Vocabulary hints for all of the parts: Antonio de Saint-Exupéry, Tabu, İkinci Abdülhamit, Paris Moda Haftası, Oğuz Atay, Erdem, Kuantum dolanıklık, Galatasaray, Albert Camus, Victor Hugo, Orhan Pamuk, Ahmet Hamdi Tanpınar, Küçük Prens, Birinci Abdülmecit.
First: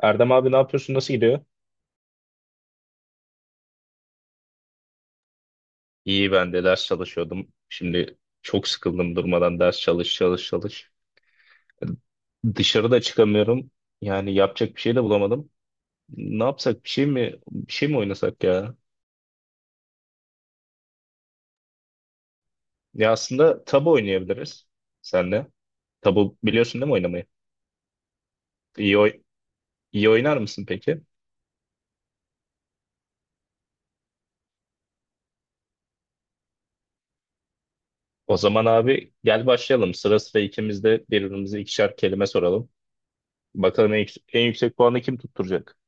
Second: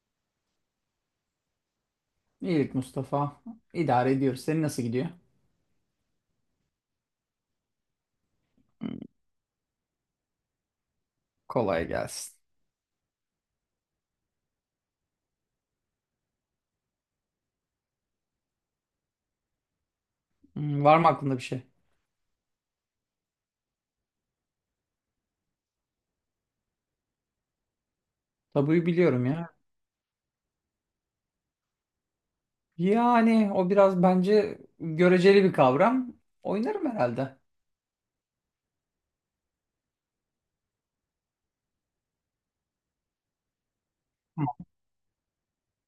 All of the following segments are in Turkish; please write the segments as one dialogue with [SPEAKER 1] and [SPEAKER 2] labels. [SPEAKER 1] Erdem abi ne yapıyorsun? Nasıl gidiyor?
[SPEAKER 2] İyilik, Mustafa. İdare ediyoruz. Senin nasıl gidiyor?
[SPEAKER 1] İyi, ben de ders çalışıyordum. Şimdi çok
[SPEAKER 2] Hmm.
[SPEAKER 1] sıkıldım durmadan ders çalış çalış çalış.
[SPEAKER 2] Kolay gelsin.
[SPEAKER 1] Dışarıda çıkamıyorum. Yani yapacak bir şey de bulamadım. Ne yapsak? Bir şey mi bir şey mi oynasak ya?
[SPEAKER 2] Hmm. Var mı aklında bir şey?
[SPEAKER 1] Ya aslında tabu oynayabiliriz senle. Tabu biliyorsun değil mi oynamayı?
[SPEAKER 2] Tabuyu
[SPEAKER 1] İyi oy
[SPEAKER 2] biliyorum ya.
[SPEAKER 1] iyi oynar mısın peki?
[SPEAKER 2] Yani o biraz bence göreceli bir kavram. Oynarım herhalde.
[SPEAKER 1] O zaman abi gel başlayalım. Sıra sıra ikimiz de birbirimize ikişer kelime soralım. Bakalım en
[SPEAKER 2] Tamam.
[SPEAKER 1] yüksek puanı kim tutturacak?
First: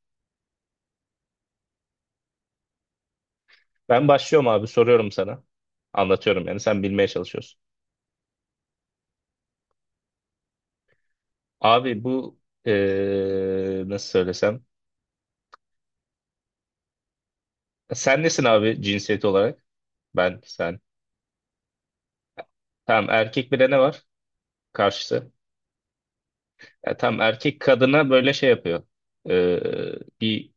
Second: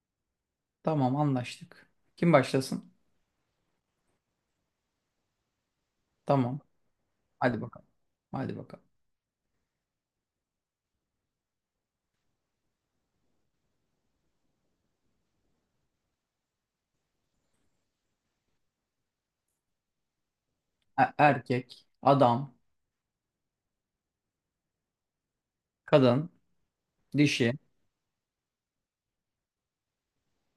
[SPEAKER 2] Tamam, anlaştık. Kim başlasın?
[SPEAKER 1] Ben başlıyorum abi, soruyorum sana. Anlatıyorum, yani
[SPEAKER 2] Tamam.
[SPEAKER 1] sen bilmeye çalışıyorsun.
[SPEAKER 2] Hadi bakalım. Hadi bakalım.
[SPEAKER 1] Abi bu nasıl söylesem. Sen nesin abi, cinsiyet olarak? Ben sen.
[SPEAKER 2] Erkek, adam,
[SPEAKER 1] Tam erkek, bir de ne var karşısı?
[SPEAKER 2] kadın,
[SPEAKER 1] Ya, tam
[SPEAKER 2] dişi,
[SPEAKER 1] erkek kadına böyle şey yapıyor. Bir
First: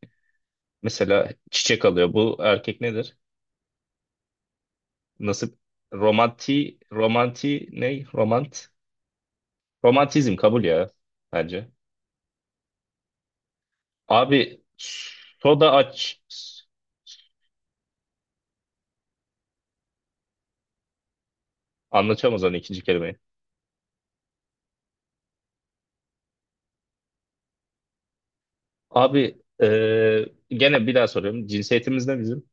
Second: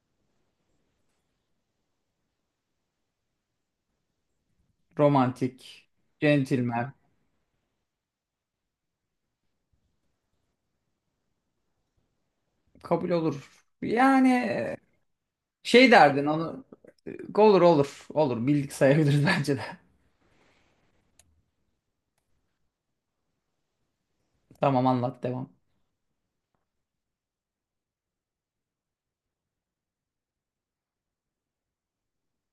[SPEAKER 1] mesela çiçek alıyor. Bu erkek nedir? Nasıl?
[SPEAKER 2] romantik,
[SPEAKER 1] Romanti,
[SPEAKER 2] centilmen.
[SPEAKER 1] romanti ne? Romant. Romantizm kabul ya, bence.
[SPEAKER 2] Kabul olur. Yani
[SPEAKER 1] Abi soda
[SPEAKER 2] şey
[SPEAKER 1] aç.
[SPEAKER 2] derdin onu. Olur olur. Olur. Bildik sayabiliriz bence de.
[SPEAKER 1] Anlatamaz onu ikinci kelimeyi.
[SPEAKER 2] Tamam, anlat, devam.
[SPEAKER 1] Abi, gene bir daha soruyorum. Cinsiyetimiz ne bizim?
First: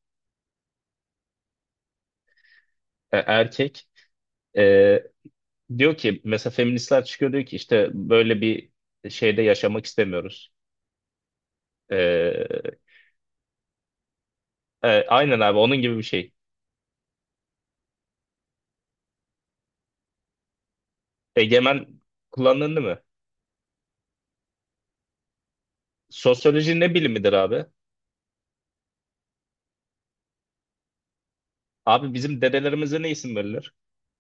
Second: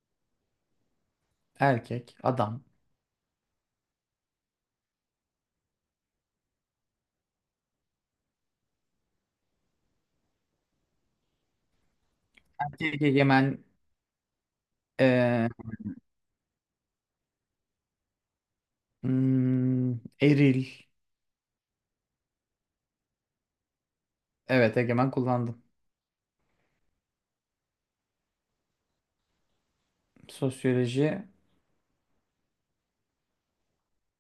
[SPEAKER 2] Erkek, adam.
[SPEAKER 1] Erkek. E, Diyor ki mesela feministler çıkıyor, diyor ki işte böyle bir şeyde yaşamak istemiyoruz. E,
[SPEAKER 2] Erkek egemen,
[SPEAKER 1] aynen
[SPEAKER 2] eee,
[SPEAKER 1] abi, onun gibi bir şey.
[SPEAKER 2] hmm, eril.
[SPEAKER 1] Egemen kullanıldı mı?
[SPEAKER 2] Evet, egemen kullandım.
[SPEAKER 1] Sosyoloji ne bilimidir abi?
[SPEAKER 2] Sosyoloji.
[SPEAKER 1] Abi bizim dedelerimize ne isim verilir?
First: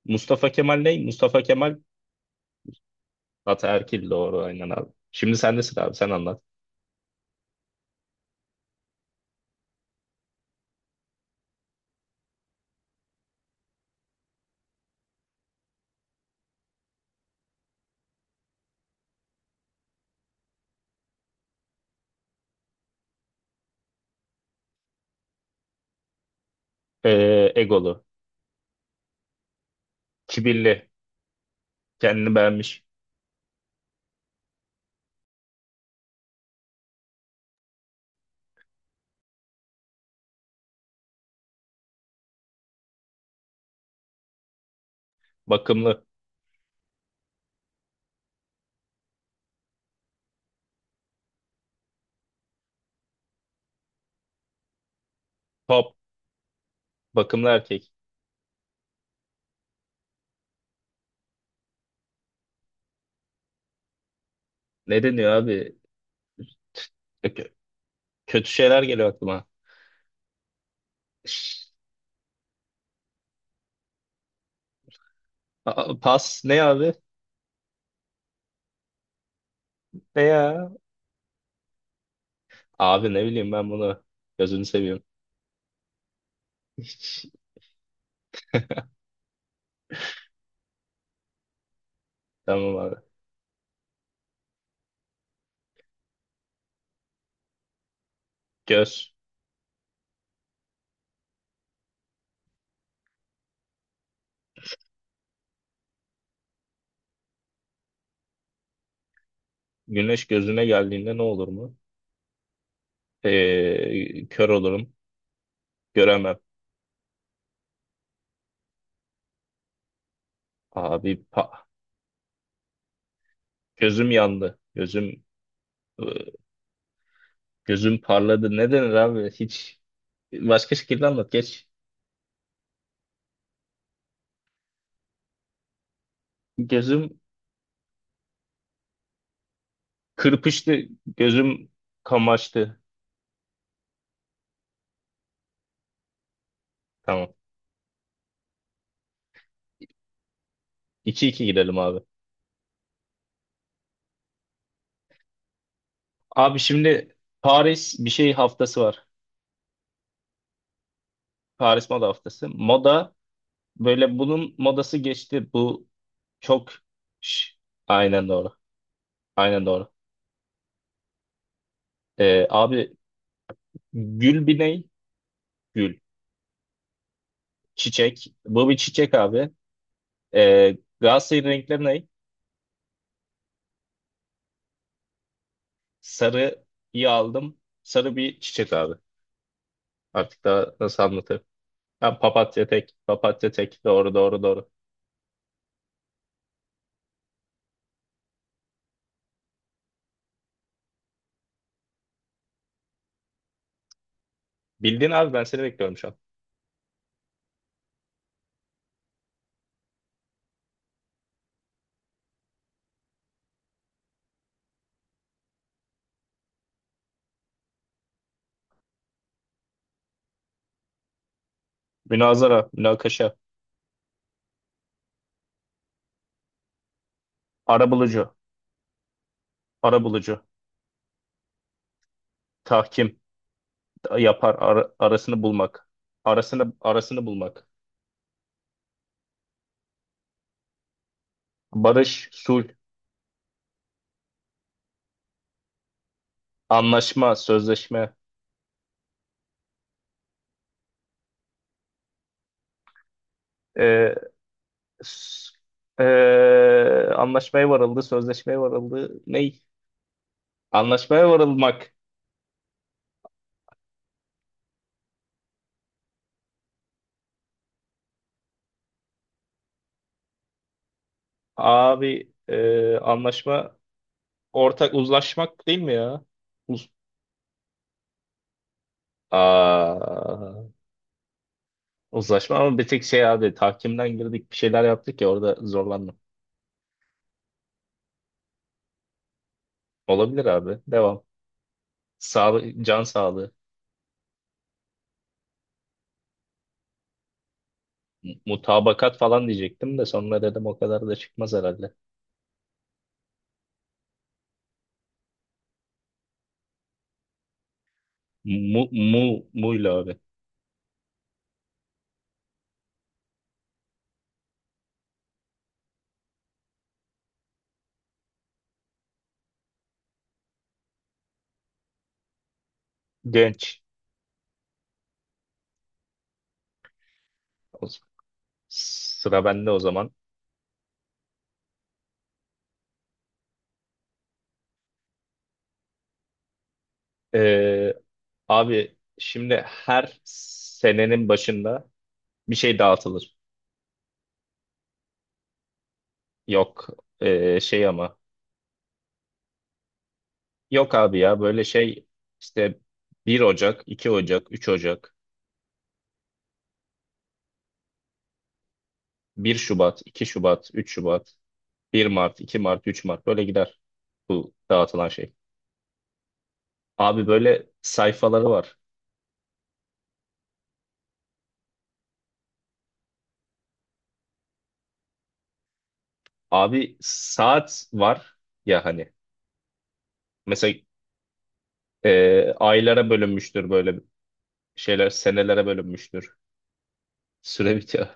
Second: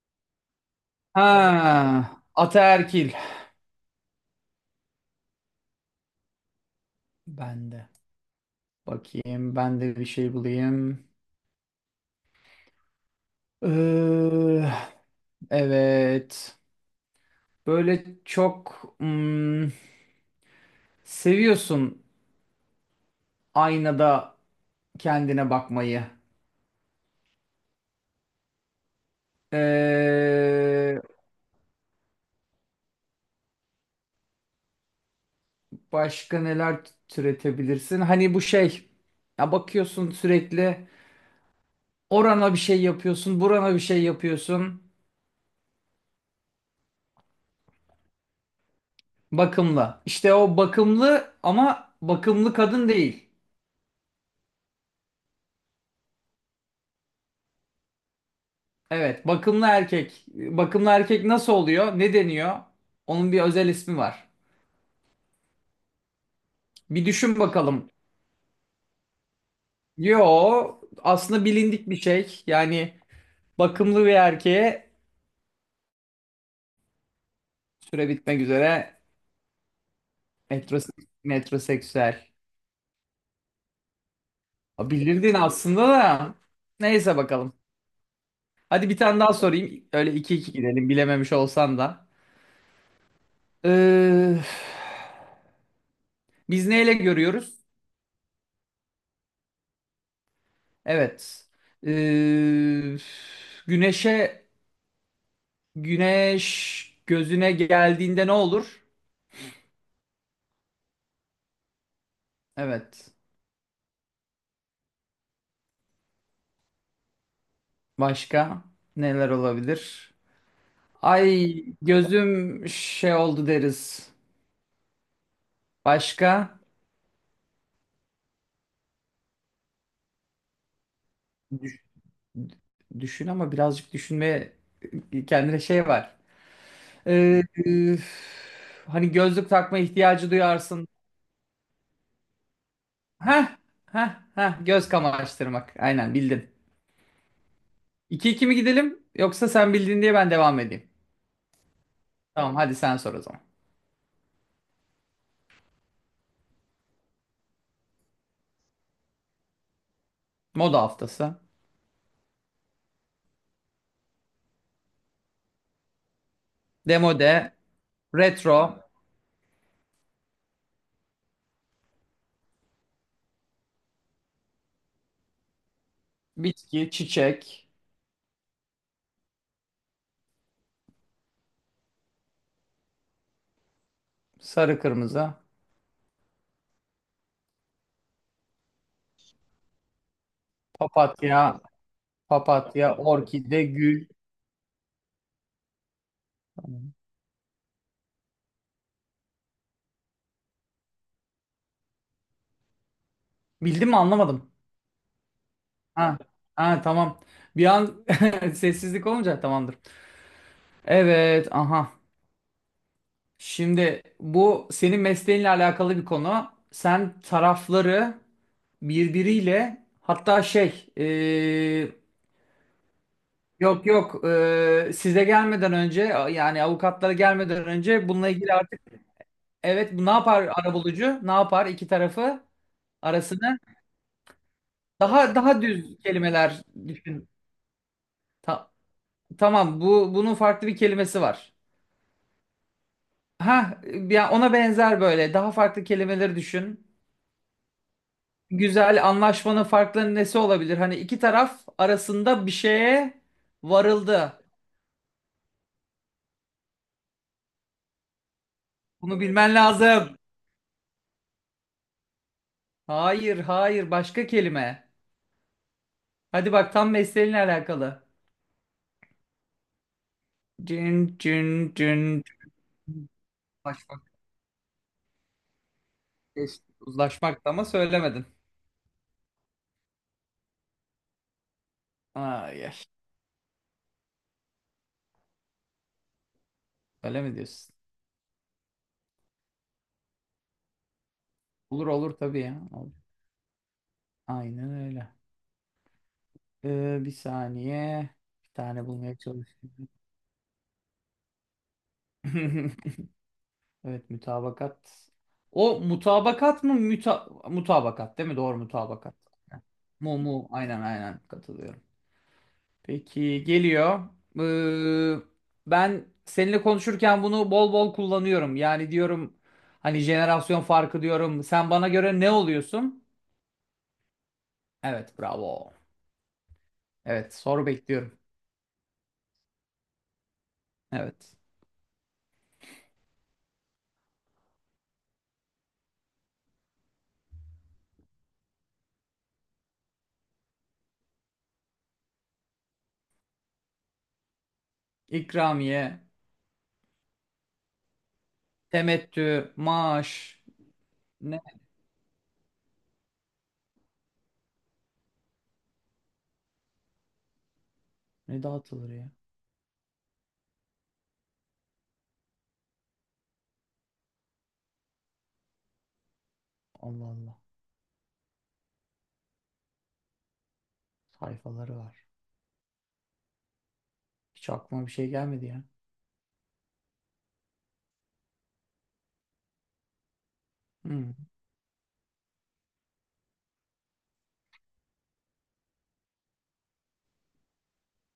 [SPEAKER 1] Mustafa Kemal ne? Mustafa Kemal
[SPEAKER 2] Ha, ataerkil.
[SPEAKER 1] ataerkil, doğru aynen abi. Şimdi sen nesin abi, sen anlat.
[SPEAKER 2] Ben de. Bakayım ben de bir şey bulayım. Eee, evet. Böyle çok hmm, seviyorsun aynada kendine bakmayı.
[SPEAKER 1] Egolu, kibirli,
[SPEAKER 2] Ee,
[SPEAKER 1] kendini beğenmiş,
[SPEAKER 2] Başka neler türetebilirsin? Hani bu şey, ya bakıyorsun sürekli orana bir şey yapıyorsun, burana bir şey yapıyorsun.
[SPEAKER 1] bakımlı,
[SPEAKER 2] Bakımlı. İşte o bakımlı ama bakımlı kadın değil.
[SPEAKER 1] top, bakımlı erkek.
[SPEAKER 2] Evet, bakımlı erkek. Bakımlı erkek nasıl oluyor? Ne deniyor? Onun bir özel ismi var.
[SPEAKER 1] Ne deniyor abi?
[SPEAKER 2] Bir düşün
[SPEAKER 1] Kö-
[SPEAKER 2] bakalım.
[SPEAKER 1] Kötü şeyler geliyor aklıma.
[SPEAKER 2] Yo, aslında
[SPEAKER 1] Şş,
[SPEAKER 2] bilindik bir şey. Yani bakımlı bir erkeğe
[SPEAKER 1] Pas ne abi?
[SPEAKER 2] süre bitmek üzere
[SPEAKER 1] Ne ya?
[SPEAKER 2] metroseksüel.
[SPEAKER 1] Abi ne bileyim ben bunu. Gözünü
[SPEAKER 2] Ha,
[SPEAKER 1] seveyim.
[SPEAKER 2] bilirdin aslında da. Neyse bakalım. Hadi bir tane daha sorayım. Öyle iki iki gidelim bilememiş olsan da.
[SPEAKER 1] Tamam abi.
[SPEAKER 2] Ee, biz neyle görüyoruz?
[SPEAKER 1] Göz.
[SPEAKER 2] Evet. Ee, güneşe güneş gözüne geldiğinde ne olur?
[SPEAKER 1] Güneş gözüne geldiğinde ne olur mu?
[SPEAKER 2] Evet.
[SPEAKER 1] Kör olurum. Göremem.
[SPEAKER 2] Başka neler olabilir?
[SPEAKER 1] Abi,
[SPEAKER 2] Ay, gözüm şey oldu, deriz.
[SPEAKER 1] gözüm yandı. I-
[SPEAKER 2] Başka?
[SPEAKER 1] gözüm parladı. Ne denir abi? Hiç başka şekilde anlat. Geç.
[SPEAKER 2] Düş- düşün, ama birazcık düşünmeye kendine şey var.
[SPEAKER 1] Gözüm
[SPEAKER 2] Üf, hani gözlük takma ihtiyacı
[SPEAKER 1] kırpıştı.
[SPEAKER 2] duyarsın.
[SPEAKER 1] Gözüm kamaştı.
[SPEAKER 2] Heh, heh, heh, göz kamaştırmak. Aynen bildin.
[SPEAKER 1] Tamam.
[SPEAKER 2] 2 iki mi gidelim, yoksa sen bildin diye ben devam edeyim?
[SPEAKER 1] 2 iki gidelim abi.
[SPEAKER 2] Tamam, hadi sen sor o zaman.
[SPEAKER 1] Abi şimdi Paris bir şey haftası var.
[SPEAKER 2] Moda haftası.
[SPEAKER 1] Paris Moda Haftası. Moda, böyle bunun modası geçti. Çok
[SPEAKER 2] Demode,
[SPEAKER 1] Şş, aynen doğru.
[SPEAKER 2] retro,
[SPEAKER 1] Aynen doğru. Abi, gül bir ney? Gül.
[SPEAKER 2] bitki, çiçek,
[SPEAKER 1] Çiçek. Bu bir çiçek abi. Galatasaray'ın renkleri ney?
[SPEAKER 2] sarı kırmızı,
[SPEAKER 1] Sarıyı aldım. Sarı bir çiçek abi. Artık daha nasıl
[SPEAKER 2] papatya,
[SPEAKER 1] anlatırım? Ha, papatya
[SPEAKER 2] papatya,
[SPEAKER 1] tek. Papatya
[SPEAKER 2] orkide,
[SPEAKER 1] tek.
[SPEAKER 2] gül.
[SPEAKER 1] Doğru doğru doğru.
[SPEAKER 2] Bildim mi anlamadım.
[SPEAKER 1] Bildin abi, ben seni bekliyorum şu an.
[SPEAKER 2] Ha, ha tamam. Bir an sessizlik olunca tamamdır. Evet, aha. Şimdi bu senin mesleğinle alakalı bir konu. Sen tarafları birbiriyle, hatta şey,
[SPEAKER 1] Münazara, münakaşa,
[SPEAKER 2] yok yok, size gelmeden önce, yani avukatlara gelmeden önce bununla
[SPEAKER 1] arabulucu.
[SPEAKER 2] ilgili artık, evet, bu ne
[SPEAKER 1] Arabulucu.
[SPEAKER 2] yapar arabulucu? Ne yapar iki tarafı,
[SPEAKER 1] Tahkim
[SPEAKER 2] arasını?
[SPEAKER 1] yapar,
[SPEAKER 2] Daha
[SPEAKER 1] arasını
[SPEAKER 2] daha
[SPEAKER 1] bulmak.
[SPEAKER 2] düz kelimeler
[SPEAKER 1] Arasını arasını
[SPEAKER 2] düşün.
[SPEAKER 1] bulmak.
[SPEAKER 2] Ta- tamam, bu bunun farklı bir kelimesi var.
[SPEAKER 1] Barış, sulh,
[SPEAKER 2] Ha, ya ona benzer böyle daha farklı kelimeleri düşün.
[SPEAKER 1] anlaşma, sözleşme.
[SPEAKER 2] Güzel, anlaşmanın farklarının nesi olabilir? Hani iki taraf arasında bir şeye
[SPEAKER 1] Ee,
[SPEAKER 2] varıldı.
[SPEAKER 1] s- ee, Anlaşmaya varıldı, sözleşmeye varıldı.
[SPEAKER 2] Bunu bilmen
[SPEAKER 1] Ney?
[SPEAKER 2] lazım.
[SPEAKER 1] Anlaşmaya varılmak.
[SPEAKER 2] Hayır, hayır, başka kelime. Hadi bak, tam mesleğinle alakalı. Cin, cin, cin, cin.
[SPEAKER 1] Abi anlaşma,
[SPEAKER 2] Uzlaşmak,
[SPEAKER 1] ortak uzlaşmak değil mi ya?
[SPEAKER 2] geçti.
[SPEAKER 1] Uz
[SPEAKER 2] Uzlaşmak da, ama söylemedin.
[SPEAKER 1] Aa, uzlaşma
[SPEAKER 2] Ay,
[SPEAKER 1] ama bir tek şey abi, tahkimden girdik bir şeyler yaptık ya, orada zorlandım.
[SPEAKER 2] öyle mi diyorsun?
[SPEAKER 1] Olabilir abi. Devam.
[SPEAKER 2] Olur olur, tabii ya.
[SPEAKER 1] Sağlık,
[SPEAKER 2] Olur.
[SPEAKER 1] can sağlığı.
[SPEAKER 2] Aynen öyle. Bir saniye. Bir tane bulmaya
[SPEAKER 1] Mutabakat falan
[SPEAKER 2] çalışıyorum.
[SPEAKER 1] diyecektim de sonra dedim o kadar da çıkmaz herhalde.
[SPEAKER 2] Evet, mütabakat. O mutabakat mı? Müta mutabakat, değil mi? Doğru,
[SPEAKER 1] Mu,
[SPEAKER 2] mutabakat.
[SPEAKER 1] mu, muyla abi.
[SPEAKER 2] Mu mu, aynen aynen katılıyorum. Peki, geliyor. Ee, ben seninle konuşurken bunu bol bol kullanıyorum. Yani diyorum hani jenerasyon farkı diyorum. Sen bana göre ne oluyorsun?
[SPEAKER 1] Genç.
[SPEAKER 2] Evet, bravo. Evet, soru
[SPEAKER 1] O z-
[SPEAKER 2] bekliyorum.
[SPEAKER 1] Sıra bende o zaman.
[SPEAKER 2] Evet.
[SPEAKER 1] Ee, Abi şimdi her senenin başında bir şey dağıtılır.
[SPEAKER 2] İkramiye,
[SPEAKER 1] Yok, şey ama.
[SPEAKER 2] temettü, maaş,
[SPEAKER 1] Yok abi
[SPEAKER 2] ne?
[SPEAKER 1] ya, böyle şey işte 1 Ocak, 2 Ocak, 3 Ocak,
[SPEAKER 2] Ne dağıtılır ya?
[SPEAKER 1] 1 Şubat, 2 Şubat, 3 Şubat, 1 Mart, 2 Mart, 3 Mart böyle gider bu dağıtılan şey.
[SPEAKER 2] Allah
[SPEAKER 1] Abi
[SPEAKER 2] Allah.
[SPEAKER 1] böyle sayfaları var.
[SPEAKER 2] Sayfaları var. Hiç aklıma bir şey gelmedi ya.
[SPEAKER 1] Abi saat var ya, hani mesela
[SPEAKER 2] Hmm.
[SPEAKER 1] aylara bölünmüştür, böyle şeyler senelere bölünmüştür. Süre bitiyor.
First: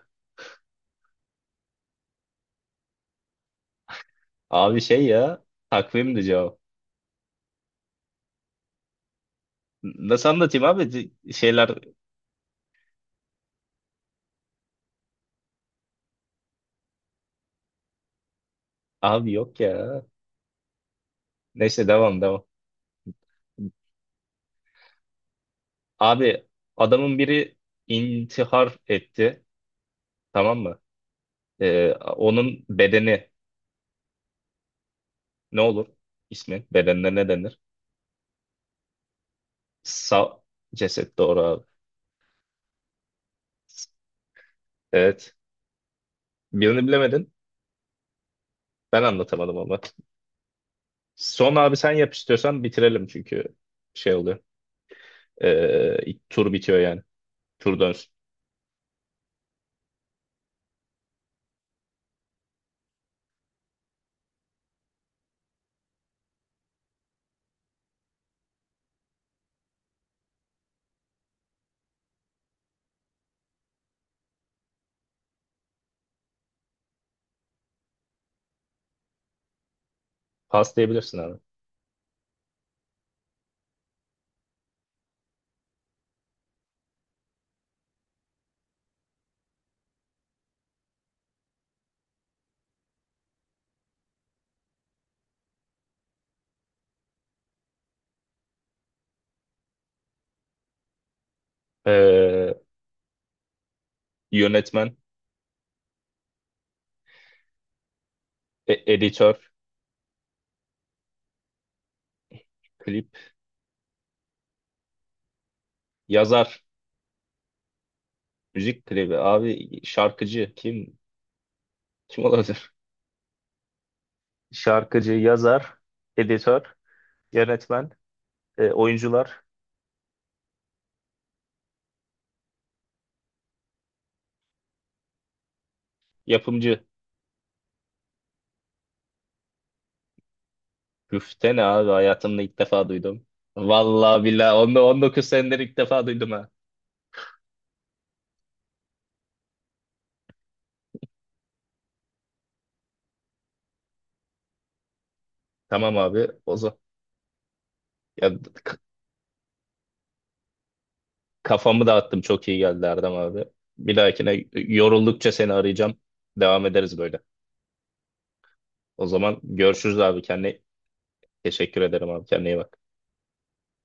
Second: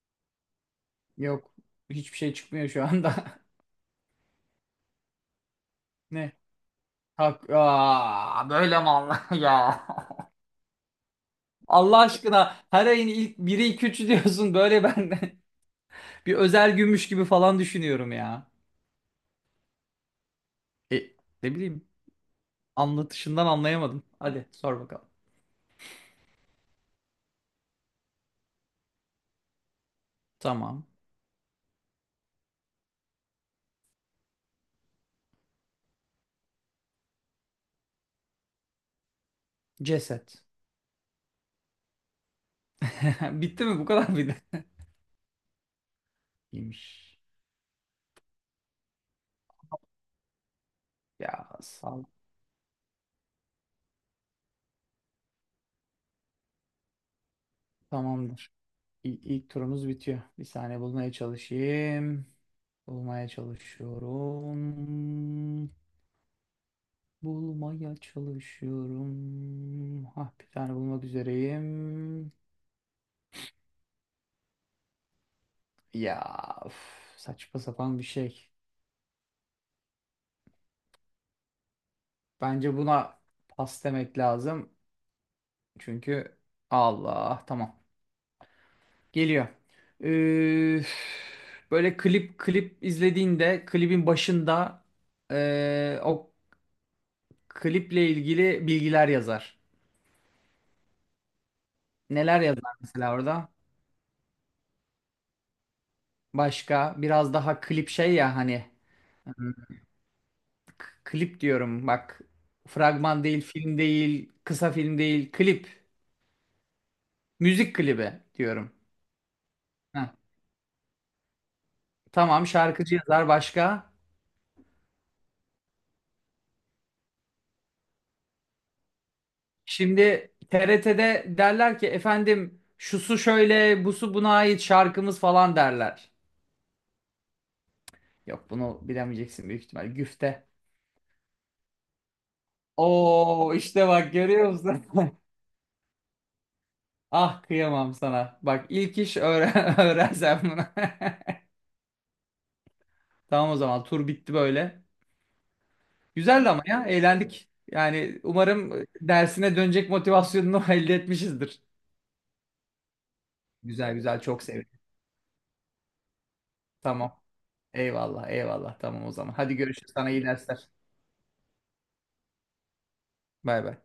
[SPEAKER 2] Yok. Hiçbir şey çıkmıyor şu anda.
[SPEAKER 1] Abi şey ya, takvimdi
[SPEAKER 2] Ne?
[SPEAKER 1] cevap.
[SPEAKER 2] Hak. Aa, böyle mi Allah ya?
[SPEAKER 1] Nasıl anlatayım abi? Şeyler
[SPEAKER 2] Allah aşkına, her ayın ilk biri iki üçü diyorsun, böyle ben de bir özel gümüş gibi falan düşünüyorum ya.
[SPEAKER 1] abi, yok ya.
[SPEAKER 2] E, ne bileyim,
[SPEAKER 1] Neyse, devam devam.
[SPEAKER 2] anlatışından anlayamadım. Hadi sor bakalım.
[SPEAKER 1] Abi adamın biri intihar etti, tamam mı?
[SPEAKER 2] Tamam.
[SPEAKER 1] Onun bedeni ne olur? İsmi bedenine ne denir? Sa
[SPEAKER 2] Ceset.
[SPEAKER 1] ceset doğru abi.
[SPEAKER 2] Bitti mi, bu kadar mıydı?
[SPEAKER 1] Evet. Birini
[SPEAKER 2] İyiymiş.
[SPEAKER 1] bilemedin. Ben anlatamadım ama.
[SPEAKER 2] Ya
[SPEAKER 1] Son abi,
[SPEAKER 2] sağ
[SPEAKER 1] sen
[SPEAKER 2] ol.
[SPEAKER 1] yap istiyorsan bitirelim çünkü şey oluyor. İlk tur bitiyor yani. Tur dönsün.
[SPEAKER 2] Tamamdır. İlk turumuz bitiyor. Bir saniye bulmaya çalışayım. Bulmaya çalışıyorum. Bulmaya çalışıyorum. Ah, bir tane bulmak üzereyim. Ya üf, saçma sapan bir şey.
[SPEAKER 1] Pas diyebilirsin abi.
[SPEAKER 2] Bence buna pas demek lazım. Çünkü Allah, tamam. Geliyor. Üf, böyle klip klip izlediğinde klibin başında o kliple ilgili bilgiler yazar. Neler
[SPEAKER 1] Ee,
[SPEAKER 2] yazar mesela orada?
[SPEAKER 1] Yönetmen,
[SPEAKER 2] Başka, biraz daha klip şey ya, hani
[SPEAKER 1] editör,
[SPEAKER 2] hmm, klip diyorum bak,
[SPEAKER 1] klip,
[SPEAKER 2] fragman değil, film değil, kısa film değil, klip,
[SPEAKER 1] yazar,
[SPEAKER 2] müzik klibi diyorum.
[SPEAKER 1] müzik klibi. Abi
[SPEAKER 2] Heh,
[SPEAKER 1] şarkıcı kim? Kim
[SPEAKER 2] tamam,
[SPEAKER 1] olabilir?
[SPEAKER 2] şarkıcı yazar, başka.
[SPEAKER 1] Şarkıcı, yazar, editör, yönetmen, oyuncular,
[SPEAKER 2] Şimdi TRT'de derler ki, efendim, şusu şöyle, busu buna ait şarkımız falan derler.
[SPEAKER 1] yapımcı.
[SPEAKER 2] Yok, bunu bilemeyeceksin büyük ihtimal: güfte.
[SPEAKER 1] Güfte ne abi? Hayatımda ilk defa duydum.
[SPEAKER 2] Oo, işte bak,
[SPEAKER 1] Vallahi
[SPEAKER 2] görüyor
[SPEAKER 1] billahi
[SPEAKER 2] musun?
[SPEAKER 1] 19 senedir ilk defa duydum ha.
[SPEAKER 2] Ah, kıyamam sana. Bak, ilk iş öğren öğrensem bunu. Tamam o zaman, tur bitti böyle.
[SPEAKER 1] Tamam abi
[SPEAKER 2] Güzeldi
[SPEAKER 1] o
[SPEAKER 2] ama
[SPEAKER 1] zaman.
[SPEAKER 2] ya, eğlendik. Yani
[SPEAKER 1] Ya,
[SPEAKER 2] umarım dersine dönecek motivasyonunu elde etmişizdir.
[SPEAKER 1] kafamı dağıttım. Çok iyi geldi Erdem abi.
[SPEAKER 2] Güzel
[SPEAKER 1] Bir
[SPEAKER 2] güzel, çok
[SPEAKER 1] dahakine
[SPEAKER 2] sevindim.
[SPEAKER 1] yoruldukça seni arayacağım. Devam ederiz
[SPEAKER 2] Tamam.
[SPEAKER 1] böyle.
[SPEAKER 2] Eyvallah eyvallah,
[SPEAKER 1] O
[SPEAKER 2] tamam o zaman.
[SPEAKER 1] zaman
[SPEAKER 2] Hadi görüşürüz,
[SPEAKER 1] görüşürüz
[SPEAKER 2] sana
[SPEAKER 1] abi.
[SPEAKER 2] iyi
[SPEAKER 1] Kendine
[SPEAKER 2] dersler.
[SPEAKER 1] teşekkür ederim abi. Kendine iyi bak.
[SPEAKER 2] Bay bay.